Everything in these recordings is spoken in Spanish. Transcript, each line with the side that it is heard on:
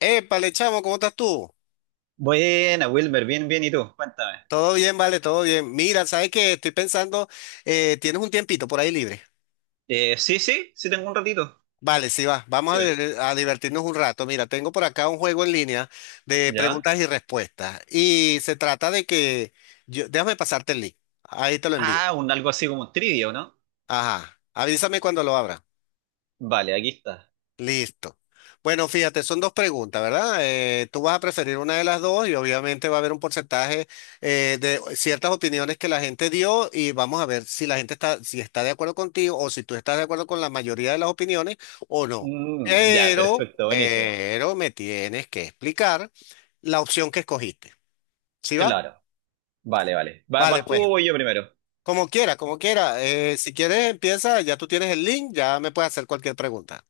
left: Épale, chamo, ¿cómo estás tú?
right: Buena, Wilmer, bien, bien, ¿y tú? Cuéntame.
left: Todo bien, vale, todo bien. Mira, ¿sabes qué? Estoy pensando, tienes un tiempito por ahí libre.
right: Sí, sí, sí tengo un ratito.
left: Vale, sí va, vamos a,
right: Dime.
left: a divertirnos un rato. Mira, tengo por acá un juego en línea de
right: ¿Ya?
left: preguntas y respuestas. Y se trata de que, yo, déjame pasarte el link. Ahí te lo envío.
right: Ah, un algo así como un trivia, ¿o ¿no?
left: Ajá, avísame cuando lo abra.
right: Vale, aquí está.
left: Listo. Bueno, fíjate, son dos preguntas, ¿verdad? Tú vas a preferir una de las dos y obviamente va a haber un porcentaje de ciertas opiniones que la gente dio y vamos a ver si la gente está, si está de acuerdo contigo o si tú estás de acuerdo con la mayoría de las opiniones o no.
right: Mm, ya,
left: Pero,
right: perfecto, buenísimo.
left: pero me tienes que explicar la opción que escogiste. ¿Sí va?
right: Claro, vale, vale.
left: Vale,
right: ¿Vas tú o
left: pues,
right: voy yo primero?
left: como quiera, como quiera. Si quieres, empieza, ya tú tienes el link, ya me puedes hacer cualquier pregunta.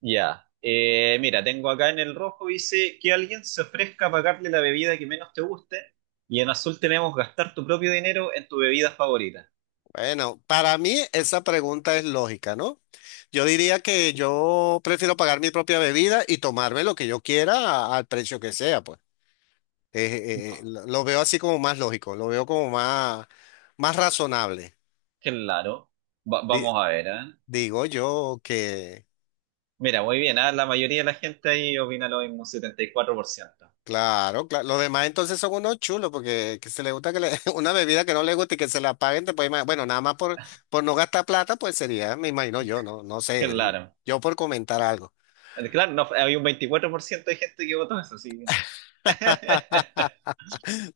right: Ya. Mira, tengo acá en el rojo, dice que alguien se ofrezca a pagarle la bebida que menos te guste. Y en azul tenemos gastar tu propio dinero en tu bebida favorita.
left: Bueno, para mí esa pregunta es lógica, ¿no? Yo diría que yo prefiero pagar mi propia bebida y tomarme lo que yo quiera al precio que sea, pues. Lo veo así como más lógico, lo veo como más, más razonable.
right: Claro.
left: Di-
right: Vamos a ver, ¿eh?
left: digo yo que,
right: Mira, muy bien, ah, la mayoría de la gente ahí opina lo mismo, 74%.
left: claro, claro, los demás entonces son unos chulos porque que se le gusta que le- una bebida que no le guste y que se la paguen, bueno, nada más por no gastar plata, pues sería, me imagino yo, no, no sé, digo,
right: Claro.
left: yo por comentar algo.
right: Claro, no, había un 24% de gente que votó eso, sí.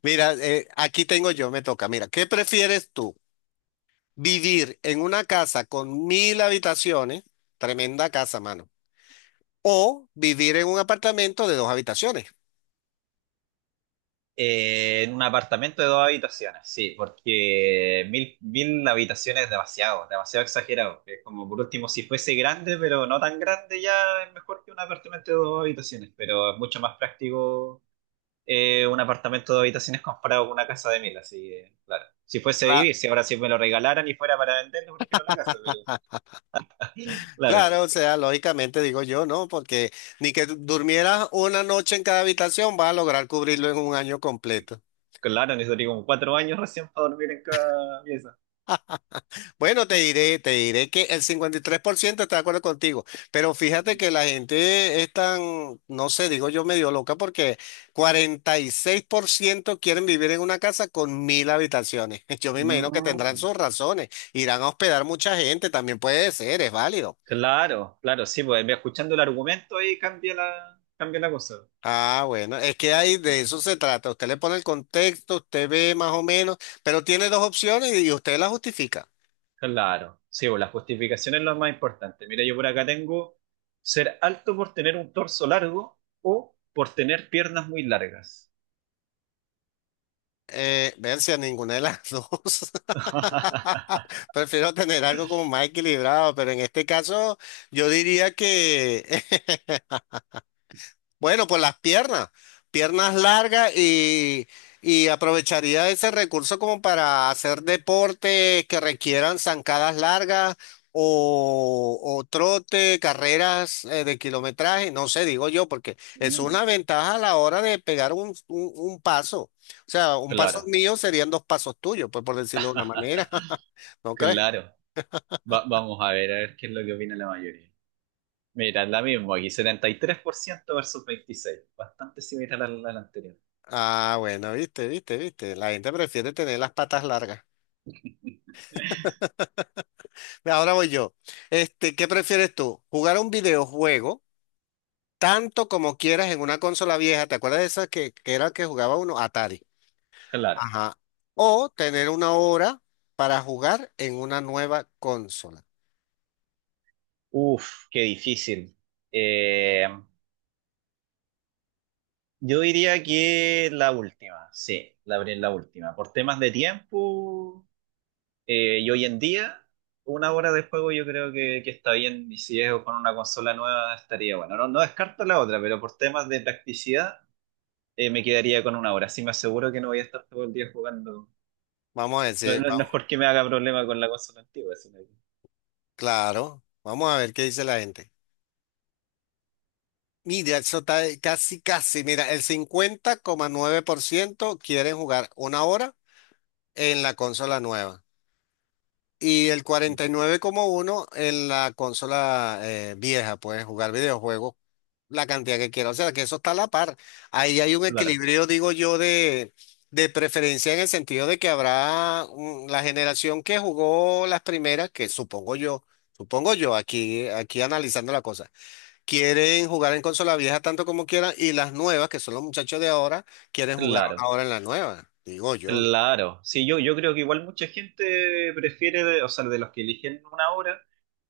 left: Mira, aquí tengo yo, me toca. Mira, ¿qué prefieres tú? ¿Vivir en una casa con mil habitaciones? Tremenda casa, mano. ¿O vivir en un apartamento de dos habitaciones?
right: En un apartamento de dos habitaciones, sí, porque mil, mil habitaciones es demasiado, demasiado exagerado. Es como por último, si fuese grande, pero no tan grande, ya es mejor que un apartamento de dos habitaciones, pero es mucho más práctico un apartamento de dos habitaciones comparado con una casa de mil, así que, claro. Si fuese
left: Ra-
right: vivir, si ahora si me lo regalaran y fuera para venderlo, prefiero la casa, pero claro,
left: Claro, o sea, lógicamente digo yo, ¿no? Porque ni que durmieras una noche en cada habitación vas a lograr cubrirlo en un año completo.
right: claro, necesitaría como 4 años recién para dormir en cada pieza.
left: Bueno, te diré que el 53% está de acuerdo contigo, pero fíjate que la gente es tan, no sé, digo yo medio loca porque 46% quieren vivir en una casa con mil habitaciones. Yo me imagino que tendrán
right: Mm.
left: sus razones, irán a hospedar mucha gente, también puede ser, es válido.
right: Claro, claro, sí, pues escuchando el argumento ahí cambia la cosa.
left: Ah, bueno, es que ahí
right: Eh,
left: de eso se trata. Usted le pone el contexto, usted ve más o menos, pero tiene dos opciones y usted la justifica.
right: Claro, sí, pues la justificación es lo más importante. Mira, yo por acá tengo ser alto por tener un torso largo o por tener piernas muy largas.
left: Ver si a ninguna de las dos. Prefiero tener algo como más equilibrado, pero en este caso yo diría que, bueno, pues las piernas, piernas largas y aprovecharía ese recurso como para hacer deportes que requieran zancadas largas o trote, carreras de kilometraje, no sé, digo yo, porque es
right: Mm.
left: una ventaja a la hora de pegar un, un paso. O sea, un paso
right: Claro,
left: mío serían dos pasos tuyos, pues por decirlo de una manera, ¿no crees?
right: claro. Vamos a ver qué es lo que opina la mayoría. Mira, la misma aquí, 73% versus 26%, bastante similar a la anterior.
left: Ah, bueno, viste, viste, viste. La gente prefiere tener las patas largas. Ve, ahora voy yo. Este, ¿qué prefieres tú? ¿Jugar un videojuego tanto como quieras en una consola vieja? ¿Te acuerdas de esas que era que jugaba uno? Atari.
right: Claro.
left: Ajá. O tener una hora para jugar en una nueva consola.
right: Uf, qué difícil. Eh, yo diría que la última, sí, abrí la última. Por temas de tiempo, y hoy en día, una hora de juego yo creo que está bien, y si es con una consola nueva estaría bueno. No, no descarto la otra, pero por temas de practicidad, me quedaría con una hora. Así me aseguro que no voy a estar todo el día jugando.
left: Vamos a
right: No,
left: decir,
right: no
left: vamos,
right: es porque me haga problema con la consola antigua,
left: claro. Vamos a ver qué dice la gente. Mira, eso está ahí, casi, casi. Mira, el 50,9% quieren jugar una hora en la consola nueva. Y el 49,1 en la consola vieja, puedes jugar videojuegos la cantidad que quieras. O sea, que eso está a la par. Ahí hay un
right: claro,
left: equilibrio, digo yo, de preferencia en el sentido de que habrá mm, la generación que jugó las primeras, que supongo yo, aquí, aquí analizando la cosa, quieren jugar en consola vieja tanto como quieran y las nuevas, que son los muchachos de ahora, quieren jugar
right: claro,
left: ahora en la nueva, digo yo. ¿No?
right: claro. Sí, yo creo que igual mucha gente prefiere, o sea, de los que eligen una obra,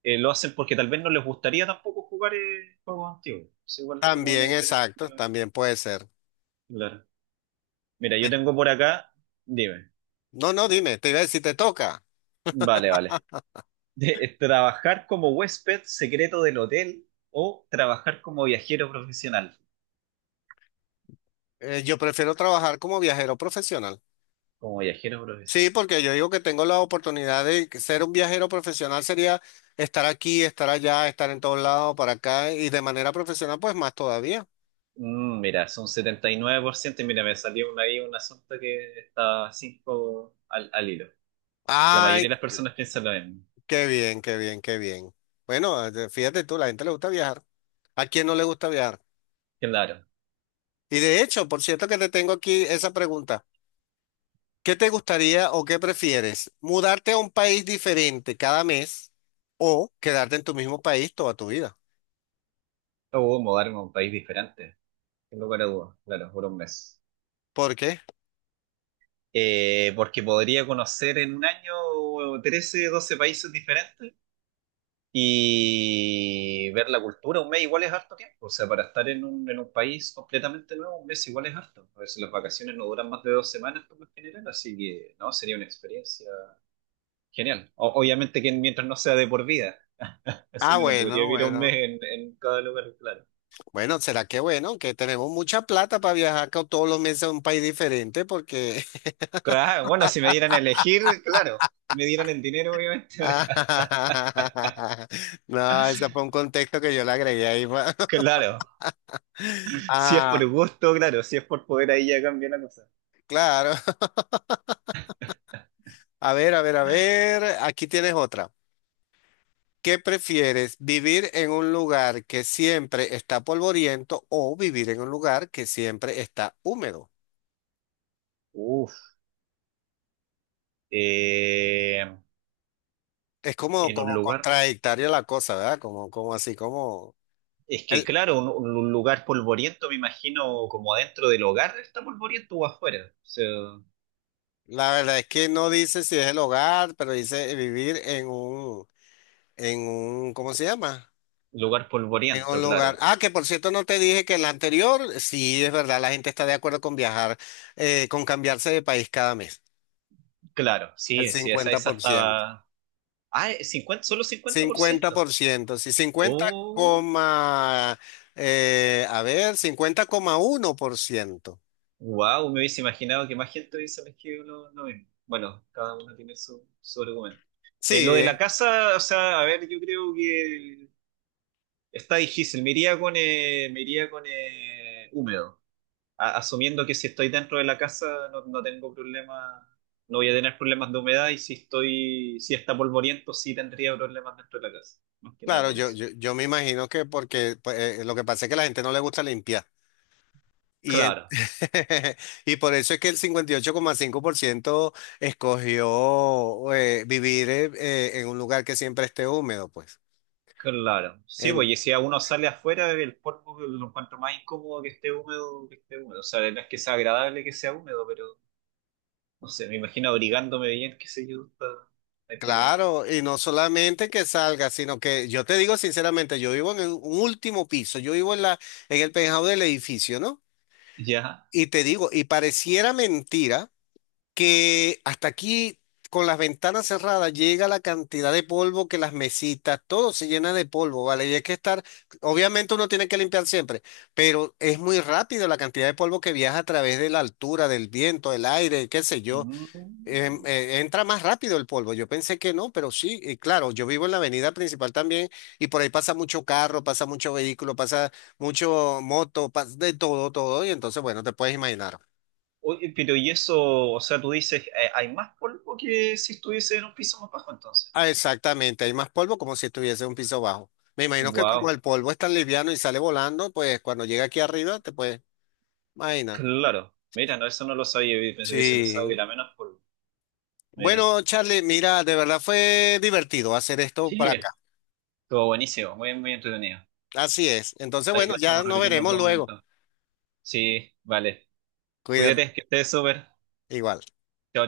right: lo hacen porque tal vez no les gustaría tampoco jugar juegos antiguos. Es igual es como una
left: También,
right: diferencia que
left: exacto,
right: hay.
left: también puede ser.
right: Claro. Mira, yo tengo por acá dime,
left: No, no, dime, te iba a decir, te toca.
right: vale, vale. Trabajar como huésped secreto del hotel o trabajar como viajero profesional.
left: Yo prefiero trabajar como viajero profesional.
right: Como viajero.
left: Sí, porque yo digo que tengo la oportunidad de que ser un viajero profesional sería estar aquí, estar allá, estar en todos lados, para acá y de manera profesional, pues más todavía.
right: Mm, mira, son 79% y mira, me salió ahí un asunto que está 5 al, al hilo. La mayoría de
left: Ay,
right: las personas piensan lo mismo.
left: qué bien, qué bien, qué bien. Bueno, fíjate tú, la gente le gusta viajar. ¿A quién no le gusta viajar?
right: Claro.
left: Y de hecho, por cierto que te tengo aquí esa pregunta. ¿Qué te gustaría o qué prefieres? ¿Mudarte a un país diferente cada mes o quedarte en tu mismo país toda tu vida?
right: O mudarme a un país diferente. Sin lugar a dudas, claro, por un mes.
left: ¿Por qué?
right: Porque podría conocer en un año 13 12 países diferentes y ver la cultura. Un mes igual es harto tiempo. O sea, para estar en un país completamente nuevo, un mes igual es harto. A veces las vacaciones no duran más de 2 semanas por lo general, así que no, sería una experiencia genial. Obviamente que mientras no sea de por vida. Así
left: Ah,
right: no lo podría
left: bueno,
right: vivir un mes
left: bueno.
right: en, cada lugar, claro.
left: Bueno, ¿será que bueno? Que tenemos mucha plata para viajar todos los meses a un país diferente porque...
right: Ah, bueno, si me dieran a elegir, claro. Me dieran el dinero, obviamente.
left: Ah,
right: ahora,
left: no, ese fue un contexto que yo le agregué ahí.
right: claro. Si es por
left: Ah,
right: gusto, claro. Si es por poder, ahí ya cambia la cosa.
left: claro. A ver, a ver, a ver. Aquí tienes otra. ¿Qué prefieres? ¿Vivir en un lugar que siempre está polvoriento o vivir en un lugar que siempre está húmedo?
right: Uf. Eh,
left: Es como,
right: en un
left: como
right: lugar.
left: contradictoria la cosa, ¿verdad? Como, como así, como...
right: Es que,
left: El-
right: claro, un lugar polvoriento, me imagino, como adentro del hogar está polvoriento o afuera. O sea,
left: la verdad es que no dice si es el hogar, pero dice vivir en un, ¿cómo se llama?
right: lugar
left: En
right: polvoriento,
left: un lugar.
right: claro.
left: Ah, que por cierto no te dije que el anterior, sí, es verdad, la gente está de acuerdo con viajar, con cambiarse de país cada mes.
right: Claro,
left: El
right: sí, sí,
left: cincuenta cincuenta
right: esa
left: por ciento,
right: estaba. Ah, 50, solo cincuenta por
left: cincuenta
right: ciento.
left: por ciento, sí, cincuenta
right: Oh,
left: coma, a ver, 50,1%.
right: wow, me hubiese imaginado que más gente hubiese elegido lo mismo. Bueno, cada uno tiene su argumento. Lo de
left: Sí,
right: la casa, o sea, a ver, yo creo que está difícil. Me iría con húmedo, asumiendo que si estoy dentro de la casa no, tengo problema, no voy a tener problemas de humedad y si está polvoriento sí tendría problemas dentro de la casa. Más que nada
left: claro,
right: por
left: yo,
right: eso.
left: yo, yo me imagino que porque pues, lo que pasa es que a la gente no le gusta limpiar. Y, en-
right: Claro,
left: y por eso es que el 58,5% escogió vivir en un lugar que siempre esté húmedo, pues.
right: claro, sí, pues
left: En-
right: y si a uno sale afuera, el polvo lo encuentro más incómodo que esté húmedo, que esté húmedo. O sea, no es que sea agradable que sea húmedo, pero no sé, me imagino abrigándome bien, qué sé yo, no hay problema.
left: claro, y no solamente que salga, sino que yo te digo sinceramente, yo vivo en un último piso, yo vivo en la, en el penthouse del edificio, ¿no?
right: Ya.
left: Y te digo, y pareciera mentira que hasta aquí, con las ventanas cerradas, llega la cantidad de polvo que las mesitas, todo se llena de polvo, ¿vale? Y hay que estar, obviamente uno tiene que limpiar siempre, pero es muy rápido la cantidad de polvo que viaja a través de la altura, del viento, del aire, qué sé yo.
right: Mm.
left: Entra más rápido el polvo. Yo pensé que no, pero sí, y claro, yo vivo en la avenida principal también y por ahí pasa mucho carro, pasa mucho vehículo, pasa mucho moto, pasa de todo, todo, y entonces, bueno, te puedes imaginar.
right: Oye, pero y eso, o sea, tú dices, hay más polvo que si estuviese en un piso más bajo entonces.
left: Ah, exactamente, hay más polvo como si estuviese en un piso bajo. Me imagino que como
right: Wow,
left: el polvo es tan liviano y sale volando, pues cuando llega aquí arriba te puedes imaginar.
right: claro. Mira, no, eso no lo sabía, hubiese pensado que
left: Sí.
right: era menos polvo. Mira.
left: Bueno, Charlie, mira, de verdad fue divertido hacer esto
right: Sí,
left: para acá.
right: mira. Estuvo buenísimo, muy, muy entretenido.
left: Así es. Entonces,
right: Ahí
left: bueno,
right: lo
left: ya
right: estamos
left: nos
right: repitiendo en
left: veremos
right: otro
left: luego.
right: momento. Sí, vale.
left: Cuídate.
right: Cuídate, que estés súper.
left: Igual.
right: Chao,